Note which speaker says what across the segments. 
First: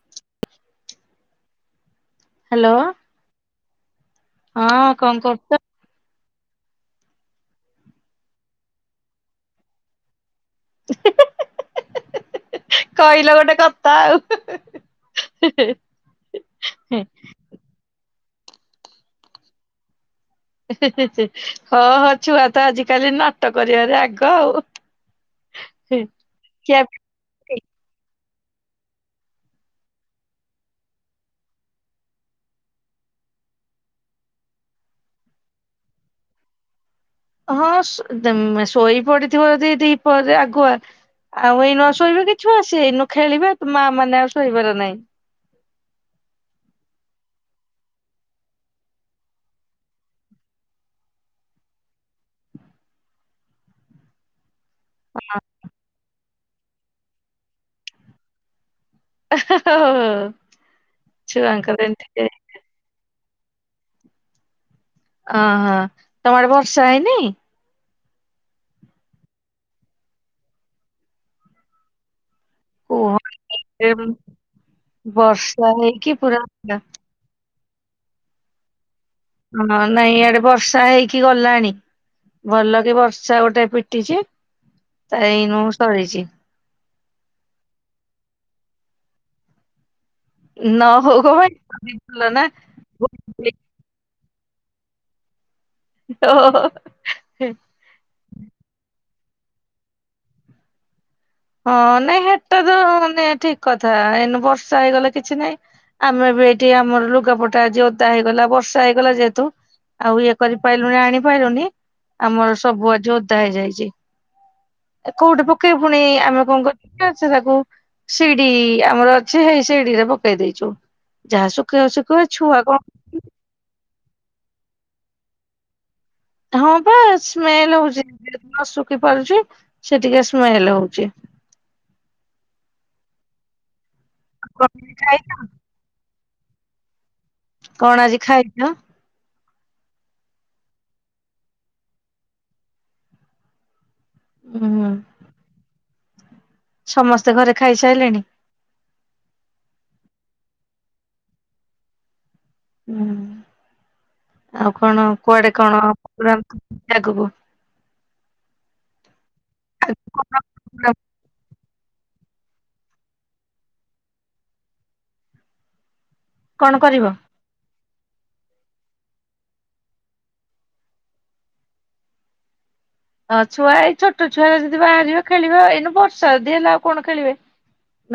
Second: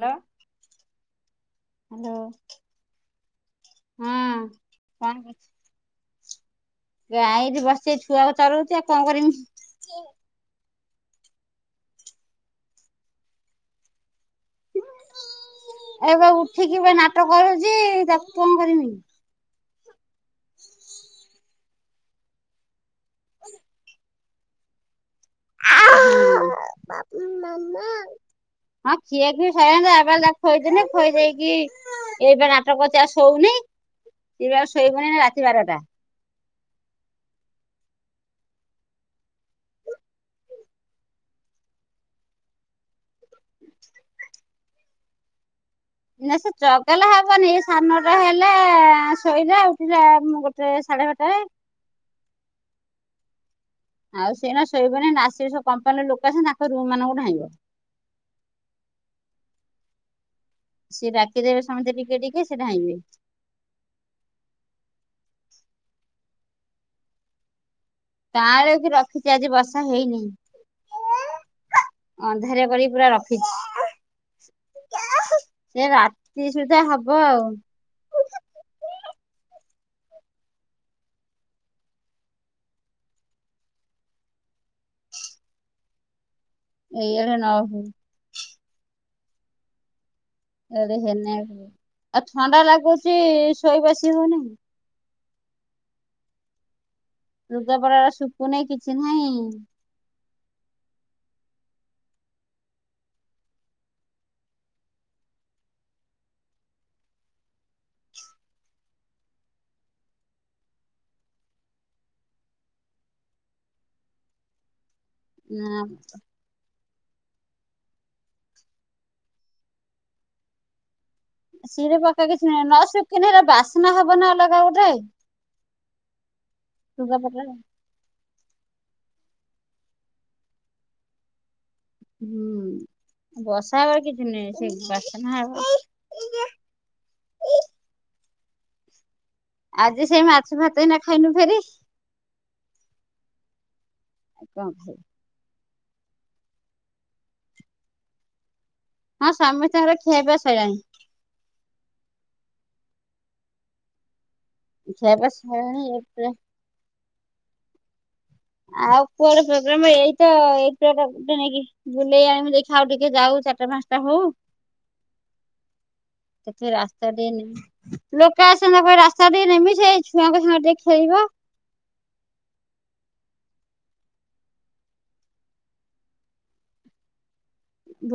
Speaker 1: Hello hello
Speaker 2: hello
Speaker 1: ହୁଁ।
Speaker 2: ହଁ କଣ କରୁଚ?
Speaker 1: ଗାଁ ଏଇଠି ବସଚି ଏଇ ଛୁଆକୁ ଚରୋଉଚି ଆଉ କଣ କରମି।
Speaker 2: ଉ ହି ହି ହି ହି ହି ହି। ହି ହି ହି କହିଲ ଗୋଟେ କଥା ଆଉ।
Speaker 1: ଏବେ ଉଠିକି ପା ନାଟ କରୁଚି ତାକୁ କଣ କରମି।
Speaker 2: ହଁ ହଁ ଛୁଆ ତ ଆଜିିକାଲି ନାଟ କରିବାରେ ଆଗ ଆଉ। ହି ଖିଆ
Speaker 1: ହଁ ଖିଆଖୁଇ ସଇଲାଣି ତା ବାପା ତାକୁ ଖୋଇଦେଲେ ଖୋଇଦେଇକି ଖୋଇ ଦେଇକି ଇଏ ଏବେ ନାଟ କରୁଚି ଆଉ ଶୋଉନେଇ ଇଏ ବି ଆଉ ଶୋଇବନି ଏନା ରାତି ବାରଟା।
Speaker 2: ହଁ ଶୋ ଦ୍ ଶୋଇପଡିଥିବ ଯଦି ଦିପହରେ ଆଗୁଆ ଆଉ ଏଇ ନ ଶୋଇବେ କି ଛୁଆ ସିଏ ଏଇନୁ ଖେଳିବେ ଆଉ ମାଆମାନେ ଆଉ ଶୋଇବାର ନାଇଁ।
Speaker 1: ନାଇ ସେ ଚଗଲା ହବନି ଏଇ ଶାଢ ନଅଟା ହେଲା ଶୋଇଲା ଉଠିଲା ଗୋଟେ ସାଢେ ବାରଟାରେ। ଆଉ ସିଏ ଏଇନା ଶୋଇବନି ଏନା ଆସିବେ ସବୁ କମ୍ପାନୀରୁ ଲୋକ ଆସିବେ ତାଙ୍କ ରୁମମାନଙ୍କୁ ଧାଁଇବ।
Speaker 2: ଓହୋ ହୋ ହୋ।
Speaker 1: ସିଏ ଡାକିଦେବେ ସମସ୍ତେ ଟିକେ ଟିକେ ସିଏ ଧାଁଇବେ।
Speaker 2: ଅହ ତମ ଆଡେ ବର୍ଷା ହେଇନି।
Speaker 1: କାଆଁଳେଇକି ରଖିଚି ଆଜି ବର୍ଷା ହେଇନି। ଅନ୍ଧାରିଆ କରିକି ପୁରା
Speaker 2: କୁହରେ
Speaker 1: ରଖିଚି।
Speaker 2: ବର୍ଷା ହେଇକି ପୁରା
Speaker 1: ସୁବିଧା ହବ ଆଉ।
Speaker 2: ହଁ ନାଇଁ ଇଆଡେ ବର୍ଷା ହେଇକି ଗଲାଣି। ଭଲ କି ବର୍ଷା ଗୋଟେ ପିଟିଚି ତା ଏନୁ ସରିଚି।
Speaker 1: ଏଇଆଡେ ନ ହୋଉ।
Speaker 2: ନ
Speaker 1: ୟାଡେ
Speaker 2: ହଉ
Speaker 1: ହେନେ
Speaker 2: କଣ ପାଇଁ
Speaker 1: ଆଉ
Speaker 2: ଭଲ ନା
Speaker 1: ଥଣ୍ଡା ଲାଗୁଚି ଶୋଇବାସି ହୋଉନେଇ।
Speaker 2: ଓହୋ ହୋ।
Speaker 1: ଲୁଗା ପଟାରା ଶୁକୁନେଇ କିଛି ନାହିଁ।
Speaker 2: ହଁ ନାଇଁ ହେଟା ତ ମାନେ ଠିକ କଥା ଏନୁ ବର୍ଷା ହେଇଗଲେ କିଛି ନାଇଁ। ଆମେ ବି ଏଠି ଆମର ଲୁଗାପଟା ଆଜି ଓଦା ହେଇଗଲା ବର୍ଷା ହେଇଗଲା ଯେହେତୁ ଆଉ ଇଏ କରିପାଇଲୁଣନି ଆଣିପାଇଲୁନି ଆମର ସବୁ ଆଜି ଓଦା ହେଇଯାଇଚି। ଏ କୋଉଠି
Speaker 1: ନା
Speaker 2: ପକେଇବୁ ଫୁଣି ଆମେ କଣ କରିଚୁ ନା ସେ ତାକୁ ଶିଡି ଆମର ଅଛି ସେଇ ଶିଡିରେ ପକେଇ ଦେଇଚୁ। ଯାହା ଶୁକେଇବା ଶୁକେଇବ ଏଇ ଛୁଆ କଣ
Speaker 1: କିନୁ ହେରା ବାସ୍ନା ହବ ନା ଅଲଗା ଗୋଟେ।
Speaker 2: ହଁ ପା
Speaker 1: ଲୁଗାପଟା
Speaker 2: ସ୍ମେଲ୍ ହୋଉଚି [inaudible] ନଶୁଖି ପାରୁଚି ସେ ଟିକେ ସ୍ମେଲ ହୋଉଚି।
Speaker 1: ହୁଁ ବର୍ଷା ହବ କିଛି ନାହିଁ ସେ
Speaker 2: କଣ ଖାଇ
Speaker 1: ବାସ୍ନା ହବ।
Speaker 2: କଣ ଆଜି ଖାଇଚ?
Speaker 1: ଆଜି ସେଇ ମାଛ ଭାତ ଏଇନା ଖାଇନୁ ଫେରି। ଆ କଣ
Speaker 2: ହୁଁ
Speaker 1: ଖାଇ
Speaker 2: ସମସ୍ତେ ଘରେ ଖାଇସାଇଲେଣି?
Speaker 1: ହଁ ସମସ୍ତଙ୍କର ଖିଆପିଆ ସଇଲାଣି।
Speaker 2: ହୁଁ ଆଉ କଣ
Speaker 1: ଖିଆପିଆ
Speaker 2: କୁଆଡେ
Speaker 1: ସଇଲାଣି
Speaker 2: କଣ
Speaker 1: ଏବେ
Speaker 2: [unintelligible] ଆଗକୁ?
Speaker 1: ଆଉ କୁଆଡେ ପ୍ରୋଗ୍ରାମ ଏଇତ ଏଇ ଛୁଆଟାକୁ ଟିକେ ନେଇକି ବୁଲେଇ ଆଣିବି ଦେଖିଆ ଆଉ ଟିକେ ଯାଉ ଚାରଟା ପାଞ୍ଚଟା ହୋଉ। ଟିକେ
Speaker 2: କଣ କରିବ?
Speaker 1: ରାସ୍ତା ଦିଅନି। [unintelligible] ଲୋକ ଆସିବେ ତାକୁ ରାସ୍ତାକୁ ଟିକେ ନେମି ସିଏ ଏଇ ଛୁଆଙ୍କ ସାଙ୍ଗରେ ଟିକେ ଖେଳିବ।
Speaker 2: ହଁ ଛୁଆ ଏଇ ଛୋଟ ଛୁଆରେ ଯଦି ବାହାରିବା ଖେଳିବ ଏଇନୁ ବର୍ଷା ଯଦି ହେଲା ଆଉ କଣ ଖେଳିବେ।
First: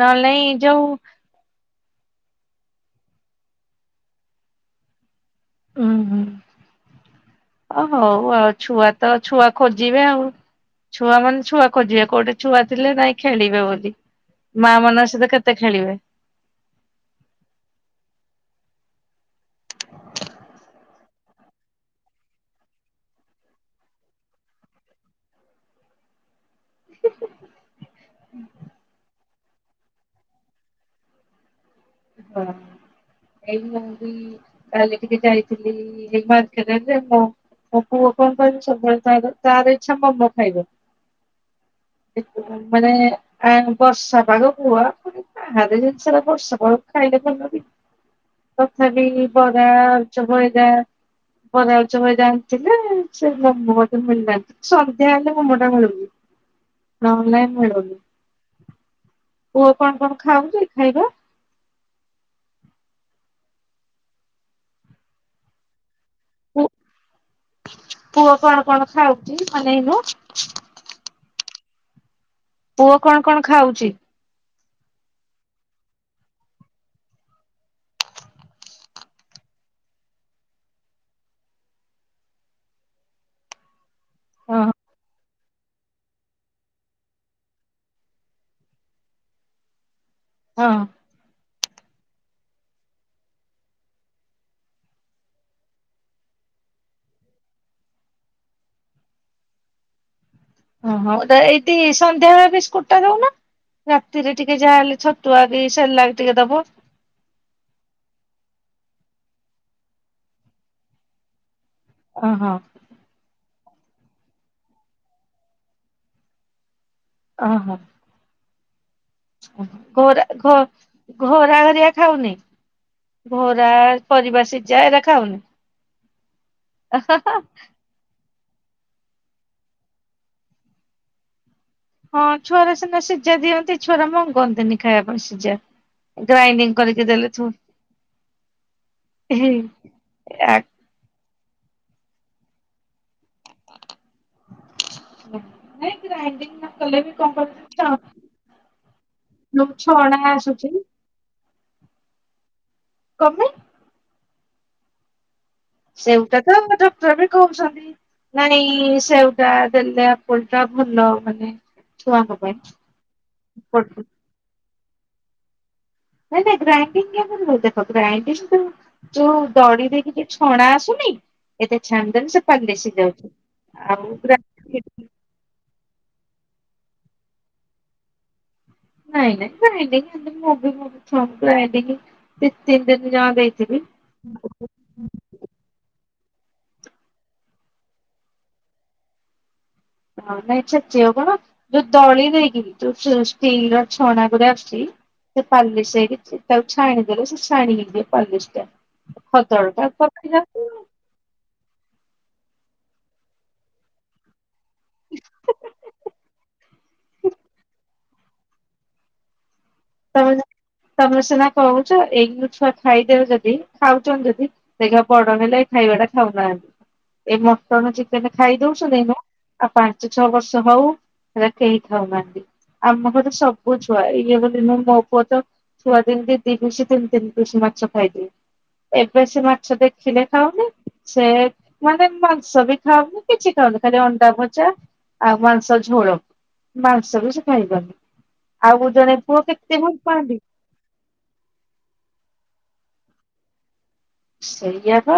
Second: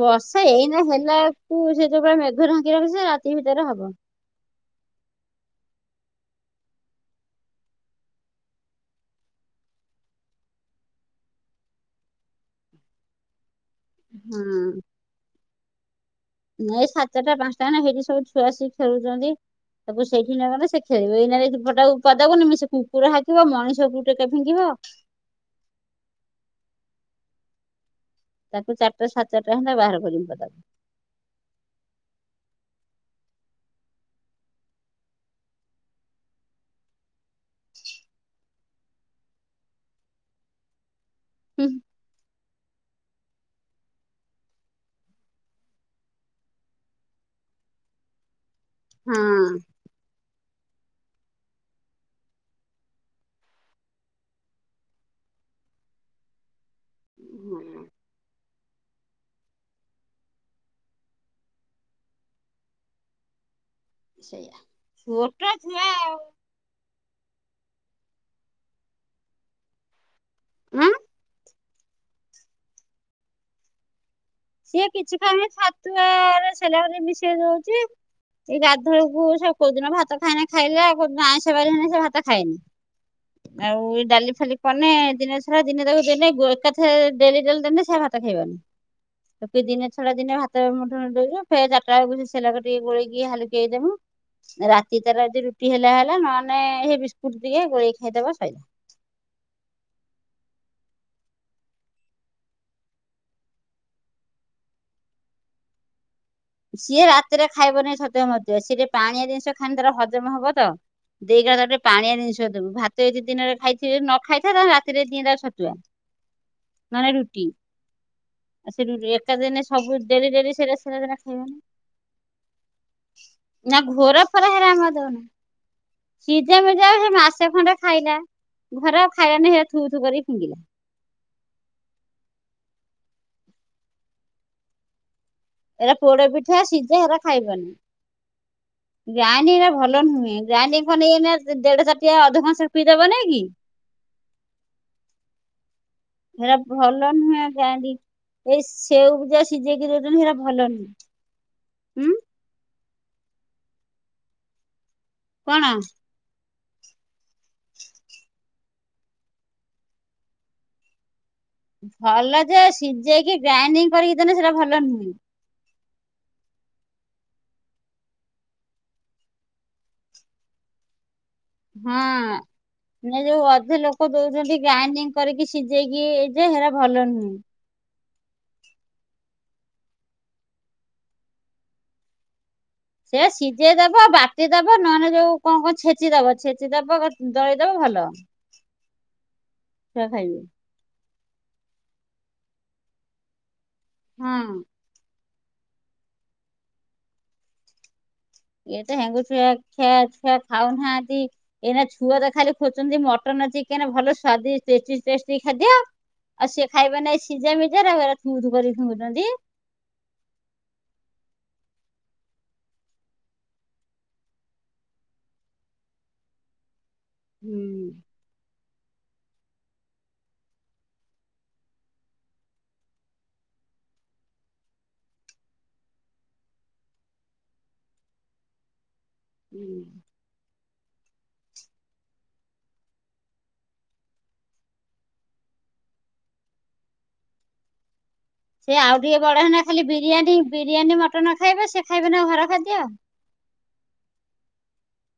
Speaker 2: ନହେଲେ ନାଇଁ ଯୋଉ
Speaker 1: ଏଇନା ହେଲା କୁ ସେ ଯୋଉଭଲିଆ ମେଘ ଢାଙ୍କି ରଖିଚି ସେ ରାତି ଭିତରେ ହବ।
Speaker 2: ଉଁ ହୁଁ ଓ ହଉ ଆଉ ଛୁଆ ତ ଛୁଆ ଖୋଜିବେ ଆଉ। ଛୁଆ ମାନେ ଛୁଆ ଖୋଜିବେ କୋଉଟି ଛୁଆ ଥିଲେ ନାଇଁ ଖେଳିବେ ବୋଲି। ମା ମନଙ୍କ ସହିତ କେତେ ଖେଳିବେ?
Speaker 1: ଏ ସାତଟା ପାଞ୍ଚଟା ନା ହେଇଠି ସବୁ ଛୁଆସିକି ଖେଳୁଚନ୍ତି। ତାକୁ ସେଇଠି ନଗଲେ ସେ ଖେଳିବ। ଏଇନା ଯଦି ପଟାକୁ ପଦାକୁ ନେମି ସେ କୁକୁର ହାକିବ ମଣିଷକୁ ଟେ ଫିଙ୍ଗିବ
Speaker 2: [inaudible]
Speaker 1: ତାକୁ ଚାରିଟା ସାଢ଼େ ଚାରିଟା ହେନେ ବାହାର କରିମି ପଦାକୁ।
Speaker 2: ହଁ ଏ ମୁ ବି କାଲି ଟିକେ ଯାଇଥିଲି ମାର୍କେଟ ଆଡେ ଜେ ମୁଁ ମୋ ପୁଅ କଣ କରିଛି ନା ତାର ଇଛା ମୋମୋ ଖାଇବ।
Speaker 1: ହୁଁ।
Speaker 2: ମାନେ ଆ ବର୍ଷାପାଗ କୁ ହୁଆ ପୁଣି ବାହାର ଜିନଷ ରା ବର୍ଷ ପାଗ ଖାଇଲେ ଭଲ କି? ତଥାପି
Speaker 1: ହଁ।
Speaker 2: ବରା ଆଳୁଚପ୍ [unintelligible] ବରା ଆଳୁଚପ୍ ହାରିକା ଆଣିଥିଲେ। ସେ ମୋମୋ ବୋଧେ ମିଳିଲାନି। ସନ୍ଧ୍ୟା ହେଲେ ମୋମୋ ତା ମିଳୁଚି। ନହଲେ ନାଇଁ
Speaker 1: ହଁ
Speaker 2: ମିଲୁନି। ପୁଅ କଣ କଣ ଖାଉଚି ଖାଇବା?
Speaker 1: ସେଇଆ ଛୁଅଟ ଛୁଆ ଆଉ।
Speaker 2: ପୁ ପୁଅ କଣ କଣ ଖାଉଚି ମନେ ଏଇନା?
Speaker 1: ଉଁ?
Speaker 2: ପୁଅ କଣ କଣ ଖାଉଚି?
Speaker 1: ସିଏ କିଛି ଖାଉନି। ଛାତୁଆ ରେ ସେରେଲାକ୍ ଟିକେ ମିଶେଇ ଦଉଚି। ଏଇ ଗାଧୁଳକୁ ସେ କୋଉଦିନ ଭାତ ଖାଇନେ ଖାଇଲା ଆଉକୋଉଦିନ ଆଇଁଷବାର ହେଲେ ସେ ଭାତ ଖାଏନି। ଆଉ ଏ ଡାଲି ଫାଲି
Speaker 2: ହଁ
Speaker 1: କନେ ଦିନେ ଛଡା ଦିନେ ତାକୁ ଦେଲେ ଗୋ ଏକାଥରେ ଡେଲି ଡେଲି ଦେନେ ସେ ଆଉ ଭାତ ଖାଇବନି। ଦିନେ ଛଡା ଦିନେ ଭାତ
Speaker 2: ହଁ।
Speaker 1: ମୁଠୁଉ ମୁଠେ ଦବୁ ଫେରେ ଚାଟା ବେଳକୁ ସେଲାଗ ଟିକେ ଗୋଲେଇକି ହାଲୁକେଇକି ଦେମୁ। ରାତି ତାର ଯଦି ରୁଟି ହେଲା ହେଲା ନହେଲେ ସେଇ ବିସ୍କୁଟ ଟିକେ ଗୋଳେଇ ଖାଇଦବ ସଇଲା।
Speaker 2: ଓହୋ ଏଇଠି ସନ୍ଧ୍ୟାବେଳେ ବିସ୍କୁଟ ଟା ଦଉନ। ରାତିରେ ଟିକେ ଯାହାହେଲେ ଛତୁଆ କି ସେଲାକ୍ ଟିକେ ଦବ।
Speaker 1: ସିଏ ରାତିରେ ଖାଇବନେଇଁ ଛତୁଆ ମତୁଆ ସିଏ ଟିକେ ପାଣିଆ ଜିନିଷ ଖାଇନେ ତାର ହଜମ ହବ ତ। ଦେଇ କଇଲା ତାକୁ ଟିକେ ପାଣିଆ
Speaker 2: ଓହୋ
Speaker 1: ଜିନଷ ଦେବୁ। ଭାତ୍ ତ ଯଦି ଦିନରେ ଖାଇଥିବେ ନ ଖାଇଥାଏ ତାନେ ରାତିରେ ଦିିଏଁ ତାକୁ ଛତୁଆ। ନନେ ରୁଟି।
Speaker 2: ଓହୋ।
Speaker 1: ଆ ସେ ରୁ ରୁ ଏକା ଦିନେ ସବୁ ଡେଲି ଡେଲି ସେଇରା ସେଇରା ଦେନ
Speaker 2: ଘୋର ହରିଆ ଖାଉନି? ଘୋରା
Speaker 1: ନା ଘୋର
Speaker 2: ପରିବା
Speaker 1: ଫୋର ହେରା
Speaker 2: ସିଜା
Speaker 1: ଆମେ
Speaker 2: ଏରା
Speaker 1: ଦଉନା
Speaker 2: ଖାଉନି?
Speaker 1: ସିଝା ମିଜା ସେ ମାସେ ଖଣ୍ଡେ ଖାଇଲା। ଧର ଖାଇଲାନି ହେରା ଥୁ ଥୁ କରି ଫିଙ୍ଗିଲା
Speaker 2: ହଁ ଛୁଆର ସିନା ସିଝା ଦିଅନ୍ତି। ଛୁଆର ମଂଗନ୍ତିନି ଖାଇବା ପାଇଁ ସିଝା।
Speaker 1: ଏଇରା ପୋଡ ପିଠା
Speaker 2: ଗ୍ରାଇଣ୍ଡିଙ୍ଗ
Speaker 1: ସିଝା
Speaker 2: କରିକି
Speaker 1: ହେରା
Speaker 2: ଦେଲେ ଥୁ
Speaker 1: ଖାଇବନି। ଗ୍ରାଇଣ୍ଡିଙ୍ଗ ଏ ଭଲ ନୁହେଁ।
Speaker 2: ଆ
Speaker 1: ଗ୍ରାଇଣ୍ଡିଙ୍ଗ କଲେ ଏଇନା ଦେଢ ତାଟିଆ ଅଧକଂସେ ପିଇଦବନେଇ କି।
Speaker 2: ନାଇଁ
Speaker 1: ହେରା
Speaker 2: ଗ୍ରାଇଣ୍ଡିଙ୍ଗ ନକଲେ
Speaker 1: ଭଲ
Speaker 2: ବି କଣ
Speaker 1: ନୁହେଁ ଗ୍ରାଇଣ୍ଡି
Speaker 2: କରିବୁ [unintelligible]
Speaker 1: ଏଇ ସେଉ କୁ ଯା ସିଝେଇକି ଦଉଚନ୍ତି ହେଇଟା ଭଲ ନୁହିଁ।
Speaker 2: କଁ ପାଇଁ?
Speaker 1: କଣ?
Speaker 2: ସେଉଟା ତ ଡକ୍ଟର ବି କହୁଚନ୍ତି। ନାଇଁ ସେଓଟା ଦେଲେ ଆପଲ ଟା ଭଲ ମାନେ ଛୁଆଙ୍କ
Speaker 1: ଭଲ
Speaker 2: ପାଇଁ।
Speaker 1: ଯେ ସିଝେଇକି ଗ୍ରାଇଣ୍ଡିଙ୍ଗ
Speaker 2: ନାଇଁ
Speaker 1: କରିକି ଦେଲେ ସେଇଟା ଭଲ ନୁହଁ।
Speaker 2: ନାଇଁ ନା ଗ୍ରାଇଣ୍ଡଡିଙ୍ଗ [unintelligible] ଦେଖ ଗ୍ରାଇଣ୍ଡିଙ୍ଗ ତ ତୁ ଦଳି ଦେଇକି କି ଯୋଉ ଛଣା ଆସୁନି ଏତେ ଛାନିଦେଲେ
Speaker 1: ହଁ
Speaker 2: ସେଇଟା ପାଲ ଦେଶି
Speaker 1: ଏ
Speaker 2: ଯାଉଛି।
Speaker 1: ଯୋଉ ଅଧେ ଲୋକ
Speaker 2: ଆଉ ପୁର
Speaker 1: ଦଉଛନ୍ତି ଗ୍ରାଇଣ୍ଡିଙ୍ଗ କରିକି ସିଝେଇକି ଏଇ ଯେ ହେରା ଭଲ ନୁହେଁ।
Speaker 2: ନାଇଁ ନାଇଁ ଗାଇଲେି ମୁଁ ବି ମୁ ଗି ଦି ତିନ ଦିନ ଜମା
Speaker 1: ସେ ସିଝେଇ
Speaker 2: ଯଦଇଥିଲି।
Speaker 1: ଦବ ବାଟି ଦବ ନହେଲେ ଯୋଉ କଣ କଣ ଛେଚି ଦବ ଛେଚି ଦବ ଦଳି ଦବ ଭଲ। ଛୁଆ
Speaker 2: ହଁ
Speaker 1: ଖାଇବେ
Speaker 2: ନାଇଁ ଛେଚିବ କଣ ଯୋଉ ଦଳି ଦେଇକି ଯୋଉ ଷ୍ଟିଲ ର ଛଣା
Speaker 1: ହଁ
Speaker 2: ଗୋରେ ଆସୁଛି ସେ ପାଲିସ ହେଇକି ତାକୁ ଛାଣିଦେଲେ ସେ ଛାଣିକି ଦି ପାଲିସ ଟା
Speaker 1: ଇଏ ତ ହେଙ୍ଗୁଛୁଆ
Speaker 2: ଖଦଡ ଟା
Speaker 1: ଖିଆଛୁଆ
Speaker 2: ପକେଇଲା
Speaker 1: ଖାଉ ନାହାନ୍ତି। ଏଇନା ଛୁଆ ତ ଖାଲି ଖୋଜଚନ୍ତି ମଟନ୍ ଚିକେନ ଭଲ ସ୍ଵାଦିଷ୍ଟ ଟେଷ୍ଟି ଟେଷ୍ଟି ଖାଦ୍ୟ ଆଉ ସିଏ ଖାଇବା ନାଇଁ ସିଝା ମିଝା ରାକୁ ଏରା ଥୁଥୁ କରି ଫିଙ୍ଗୁ ଚନ୍ତି।
Speaker 2: ତମେ ନା ତମେ ସିନା କହୁଛ ଏଗୁ ଛୁଆ ଖାଇଦେବେ ଯଦି ଖାଉଛ ଯଦି ସେଇା ପଡନ ହେ ଲ ଏ ଖାଇବା ଟା ଖାଉନାହାନ୍ତି ଏଇ ମଟନ ଚିକେନ ଖାଇ ଦଉଛନ୍ତିଛନ୍ତି। ଆଉ ପାଞ୍ଚ ଛଅ ବର୍ଷ ହଉ ହେରା କେହି ଖାଉ ନାହାନ୍ତି। ଆମ ଘର ସବୁ ଛୁଆ ଇଏ କିନ ମୋ ପୁଅ ତ ଛୁଆ ଦି ତିନି ପିସ ମାଛ ଖାଇଦିଏ। ଏବେ ସେ ମାଛ ଦେଖିଲେ ଖାଉନି। ସେ ମାନେ ମାଂସ ବି ଖାଉନି କିଛି ଖାଉନି ଖାଲି ଅଣ୍ଡା ଭଜା ଆଉ ମାଂସ ଝୋଳ ମାଂସ ବି ସେ ଖାଇବନି।
Speaker 1: ସେ ଆଉ
Speaker 2: ଜଣେ
Speaker 1: ଟିକେ
Speaker 2: ପୁଅ
Speaker 1: ବଡ ହେନା
Speaker 2: କେତେ
Speaker 1: ଖାଲି
Speaker 2: ଭଲ ପାଆନ୍ତି
Speaker 1: ବିରିୟାନୀ ବିରିୟାନୀ ମଟନ ନ ଖାଇବେ ସେ ଖାଇବେ ନା ଘର ଖାଦ୍ୟ ଆଉ।
Speaker 2: ସେଇଆ ପା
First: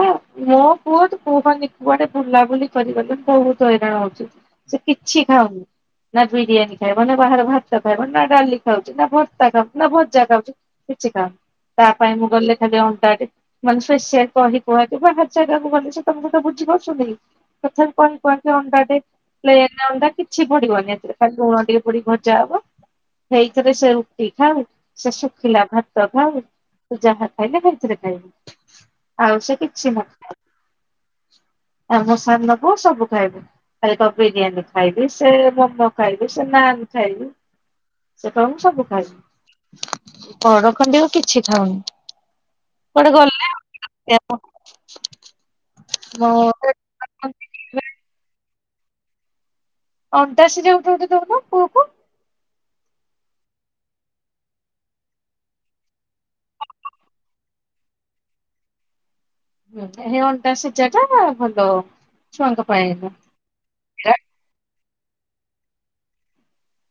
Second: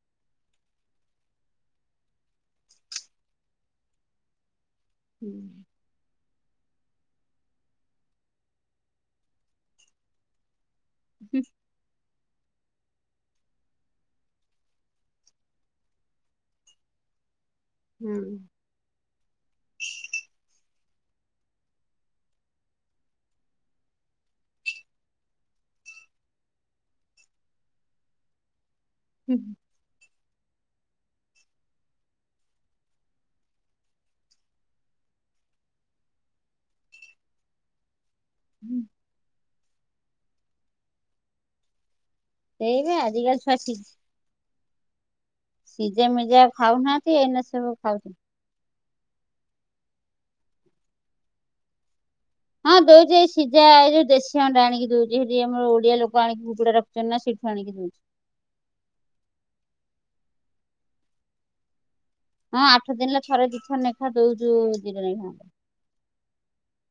Speaker 2: ମୋ ପୁଅ ତ କୁହନି କୁହନି ବୁଲାବୁଲି କରିଲେ ବହୁତ ହଇରାଣ ହଉଛି। ସେ କିଛି ଖାଉନି।
Speaker 1: ହୁଁ
Speaker 2: ନା ବିରିୟାନୀ ଖାଇବ ନା ବାହାରେ ଭାତ ଖାଇବ ନା ଡାଲି ଖାଉଛି ନା ଭର୍ତ୍ତା ଖାଉଛି ନା ଭଜା ଖାଉଛି। କିଛି ଖାଉନି ତା ପାଇଁ ମୁଁ ଗଲେଖାଲି ଅଣ୍ଟାଡେ ମାନେ ଶେ କହି କୁହା ବାହାର ଜାଗାକୁ ଗଲେ ସେ ତମେ ସେତ ବୁଝିାରୁଛଛନ୍ତିି ପଛ କ କ
Speaker 1: ହୁଁ।
Speaker 2: ଅଣ୍ଡା ଟେ ପ୍ଲେନ ଅଣ୍ଡା କିଛି ପଡିବନି ଏଥିରେ ଖାଲି ଲୁଣ ଟିକେ ପିଡ଼ିକି ଭଜା ହବ। ହେଇଥିରେ ସେ ରୁଟି ଖାଉ ସେ ଶୁଖିଲା ଭାତ ଖାଉ ତୁ ଯାହା ଖାଇଲେ ହେଇଥିରେ ଖାଇବି ଆଉ ସେ କିଛି ନ ଖଏ। ଆମ ସାନ ନବୁ ସବୁ ଖାଇବୁ। ଖାଲି କ ବିରିୟାନୀ ଖାଇବି ସେ ମୋମୋ ଖାଇବି ସେ ନାନ ଖାଇବି। ସେ କହିବ ମୁଁ ସବୁ ଖାଇବି ପରଡ ଖଡି ଆଉ କିଛି ଖଉନି।
Speaker 1: ସେଇବେ ଆଜିକାଲି ଛୁଆ ସିଝ ସିଝା
Speaker 2: ମୋ
Speaker 1: ମିଜେ। ଖାଉନାହାନ୍ତି ଏଇନା ସବୁ ଖାଉଛି।
Speaker 2: ଅଣ୍ଡା ସିଝା ଗୋଟେ ଗୋଟେ ଦଉନ ପୁଅକୁ।
Speaker 1: ହଁ ଦଉଛି ଏ ସିଝା ଏଇ ଯଉ ଦେଶୀ ଅଣ୍ଡା ଆଣିକି ଦଉଛି ସେଠି ଆମର ଓଡିଆ ଲୋକ ଆଣିକି ଗୁଡା ରଖୁଛ ନା ସେଠୁ ଆଣିକି ଦଉଛି।
Speaker 2: ହେ ଅଣ୍ଡା ସିଜାଟା ଭଲ।
Speaker 1: ହଁ
Speaker 2: ଛୁଆଙ୍କ
Speaker 1: ଆଠ
Speaker 2: ପାଇଁ
Speaker 1: ଦିନରେ ଥରେ ଦି ଥର ଲେଖା ଦଉଛୁ ଦିିନ ଖାେ।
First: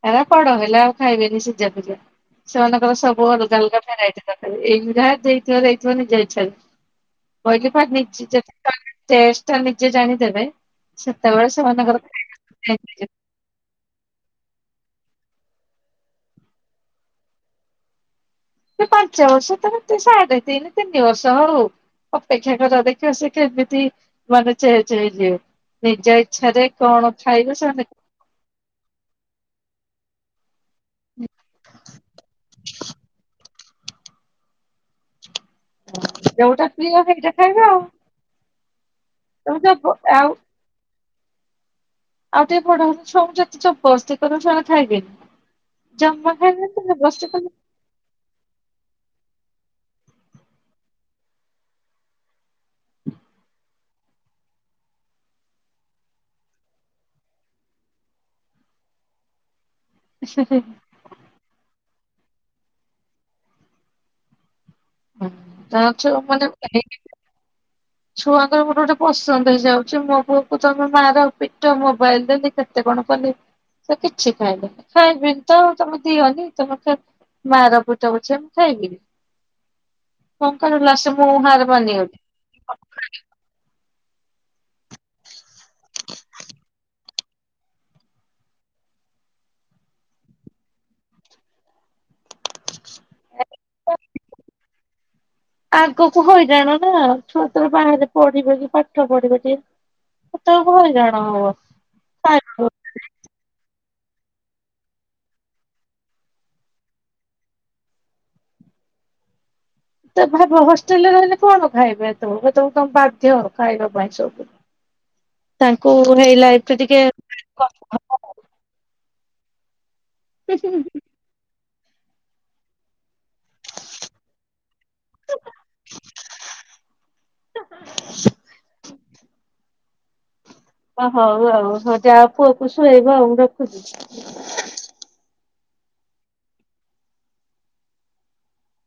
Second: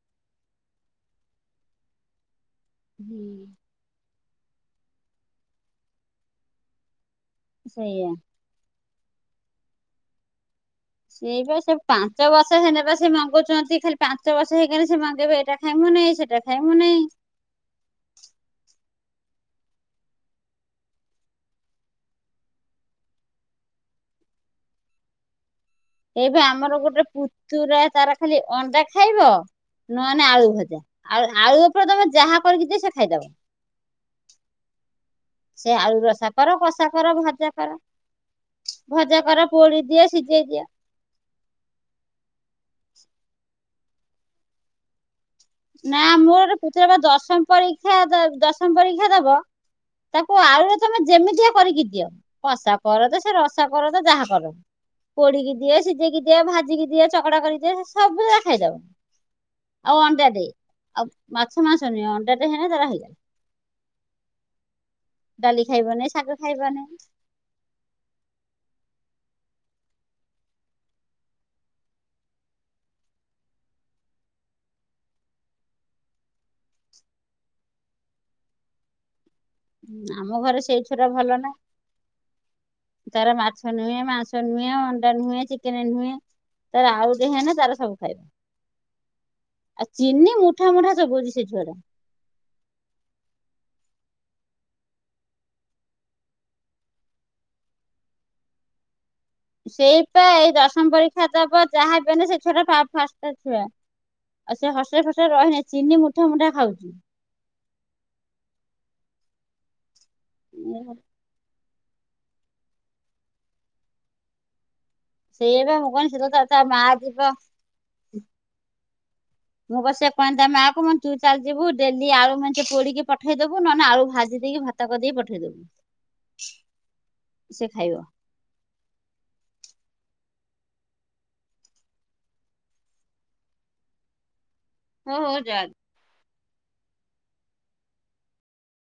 Speaker 2: ଆ ବଡ ହେଲା ଆଉ ଖାଇବେନି ସିଝା ଫଜା ସେମାନଙ୍କର ସବୁ
Speaker 1: ହୁଁ।
Speaker 2: ଅଲଗା ଅଲଗା ଭେରାଇଟି। ଏଇଗୁରା ଦେଇଥିବ ଦେଇଥିବ ନିଜ ଇଛା ରେ କହିଲି ଫାଟ
Speaker 1: ସେଇଆ
Speaker 2: ନେଇ ଟେଷ୍ଟ ଟା ନିଜେ ଜାଣିଦେବେ
Speaker 1: ସେ
Speaker 2: ସେତେବେଳେ
Speaker 1: ବା ସେ
Speaker 2: ସେମାନଙ୍କର
Speaker 1: ପାଞ୍ଚ ବର୍ଷ ହେ ନେବା ସେ ମଙ୍ଗୁଛନ୍ତି ଖାଲି। ପାଞ୍ଚ ବର୍ଷ ହେଇକଲେ ସେ ମାଗବେ ଏଇଟା ଖାଇମୁ ନାହିଁ ସେଟା ଖାଇମୁ ନେଇଁ।
Speaker 2: ସେ ପାଞ୍ଚ ବର୍ଷ ତାର ସାଢ଼େ ତିନି ତିନି ବର୍ଷ ହଉ ଅପେକ୍ଷା କର ଦେଖିବା ସେ କେମିତି ମାନେହି ଯିବେ। ନିଜ
Speaker 1: ଏଇବା
Speaker 2: ଇଚ୍ଛାରେ
Speaker 1: ଆମର ଗୋଟେ
Speaker 2: କଣ ଖାଇବ
Speaker 1: ପୁତୁରା
Speaker 2: ସେମାନେ
Speaker 1: ଖାଲି ଅଣ୍ଡା ଖାଇବ। ନହନେ ଆଳୁ ଭଜା ଆ ଆଳୁ ଉପରେ ତମେ ଯାହା କରିକି ଦି ସେ ଖାଇଦବ। ସେ ଆଳୁ ରସା କର
Speaker 2: ଯୋଉଟା
Speaker 1: କଷା
Speaker 2: ପ୍ରିୟ
Speaker 1: କର
Speaker 2: ସେଇଟା
Speaker 1: ଭଜା
Speaker 2: ଖାଇବେ
Speaker 1: କର
Speaker 2: ଆଉ।
Speaker 1: ଭଜା ଧର
Speaker 2: ତମେ
Speaker 1: ପୋଡ଼ି
Speaker 2: ଜବ
Speaker 1: ଦିଏ
Speaker 2: ଆଉ
Speaker 1: ସିଝେଇ ଦିଏ।
Speaker 2: ଆଉ ଟିକେ ବଡ଼ [unintelligible]
Speaker 1: ନା ମୋର ପୁତୁରାବା ଦଶମ
Speaker 2: କଲେ
Speaker 1: ପରୀକ୍ଷା ଦଶମ ପରୀକ୍ଷା ଦବ ତାକୁ ଆଳୁରେ ତମେ ଯେମିତିଆ କରିକି ଦିଅ କଷା କରତ ସେ ରସା କରତ ଯାହାକର ପୋଡ଼ିକି ଦିଏ ସିଝେଇକି ଦିଏ ଭାଜିକି ଦିଏ ଚକଡ଼ା କରିକିଦିଏ ସେ ସବୁରା ଖାଇଦବ। ଆଉ ଅଣ୍ଡା ଦିଏ ଆଉ ମାଛ ମାଂସ ନୁହେଁ ଅଣ୍ଡାଟେ ହେନେ ତାର ହେଇଗଲା ଡାଲି
Speaker 2: ତା
Speaker 1: ଖାଇବନି ଶାଗ
Speaker 2: ଅଛମାନେ
Speaker 1: ଖାଇବନି।
Speaker 2: ଛୁଆଙ୍କର ଗୋଟେ ଗୋଟେ ପସନ୍ଦ ହେଇଯାଉଛି ମୋ ପୁଅକୁ ତମେ ମାର ପିଟ ମୋବାଇଲଦିଅ କେତେ କଣ କଲେ ସେ କିଛି ଖାଇଲେନି ଖାଇବିନିତ ତମେ ଦିଅନି ତମେ ଖା ମାର ପିଟ ପଛେ ମୁଁ ଖାଇବିନି
Speaker 1: ଆମ ଘରେ
Speaker 2: କଙ୍କଣ
Speaker 1: ସେଇ ଛୁଆଟା
Speaker 2: ଲସ
Speaker 1: ଭଲ ନା
Speaker 2: ମଁହାର ବନେଇ
Speaker 1: ତାର ମାଛ ନୁହେଁ ମାଂସ ନୁହେଁ ଅଣ୍ଡା ନୁହେଁ ଚିକେନେ ନୁହେଁ ତାର ଆଳୁଟେ ହେନେ ତାର ସବୁ ଖାଇବ ଆଉ ଚିନି ମୁଠା ମୁଠା ଚୋବୋଉଚି ସେ ଛୁଆଟା
Speaker 2: [unintelligible] ଆଗକୁ ହଇରାଣନା ଛୁଆତ ବାହାରେ ପଢ଼ିବେକି ପାଠପଢ଼ିବେ
Speaker 1: ସେଇପା ଏଇ ଦଶମ ପରୀକ୍ଷା ଦବ ଯାହା ବି ହେନେ ସେ
Speaker 2: ଖାଇବାକୁ
Speaker 1: ଛୁଆଟା ଫାଷ୍ଟ ଛୁଆ ଆଉ ସେ ହଷ୍ଟେଲ ଫଷ୍ଟେଲ ରେ ରହିନେ ଚିନି ମୁଠା ମୁଠା ଖାଉଚି
Speaker 2: ତ ଭାବ ହଷ୍ଟେଲରେ ରହିଲେ କଣ ଖାଇବା ତ ତମେ ବାଧ୍ୟ ଖାଇବା ପାଇଁ ସବୁ
Speaker 1: ସେଇଆ ବା ମୁଁ
Speaker 2: ତାଙ୍କୁ
Speaker 1: କହନି ସେ
Speaker 2: ହେଇ
Speaker 1: ତ ତା
Speaker 2: ଲାଇଫ୍ ଟା
Speaker 1: ମା
Speaker 2: ଟିକେ
Speaker 1: ଯିବ ମୁଁ ବା ସେଇଆ କହିନି ତାମାକୁ ମୁଁ ତୁ ଚାଲିଯିବୁ ଡେଲି ଆଳୁ ମେଞ୍ଚେ ପୋଡ଼ିକି ପଠେଇଦବୁ ନହେଲେ ଆଳୁ ଭାଜି ଦେଇକି ଭାତ କରିଦେଇକି ପଠେଇଦବୁ।
Speaker 2: [inaudible]
Speaker 1: ସେ ଖାଇବ
Speaker 2: ସେ ଓ ହଉ ଆଉ ହଉ ଯାଅ ପୁଅକୁ ଶୁଏଇବ ଆଉ ମୁଁ ରଖୁଛି
Speaker 1: ହଉ ହଉ ଯା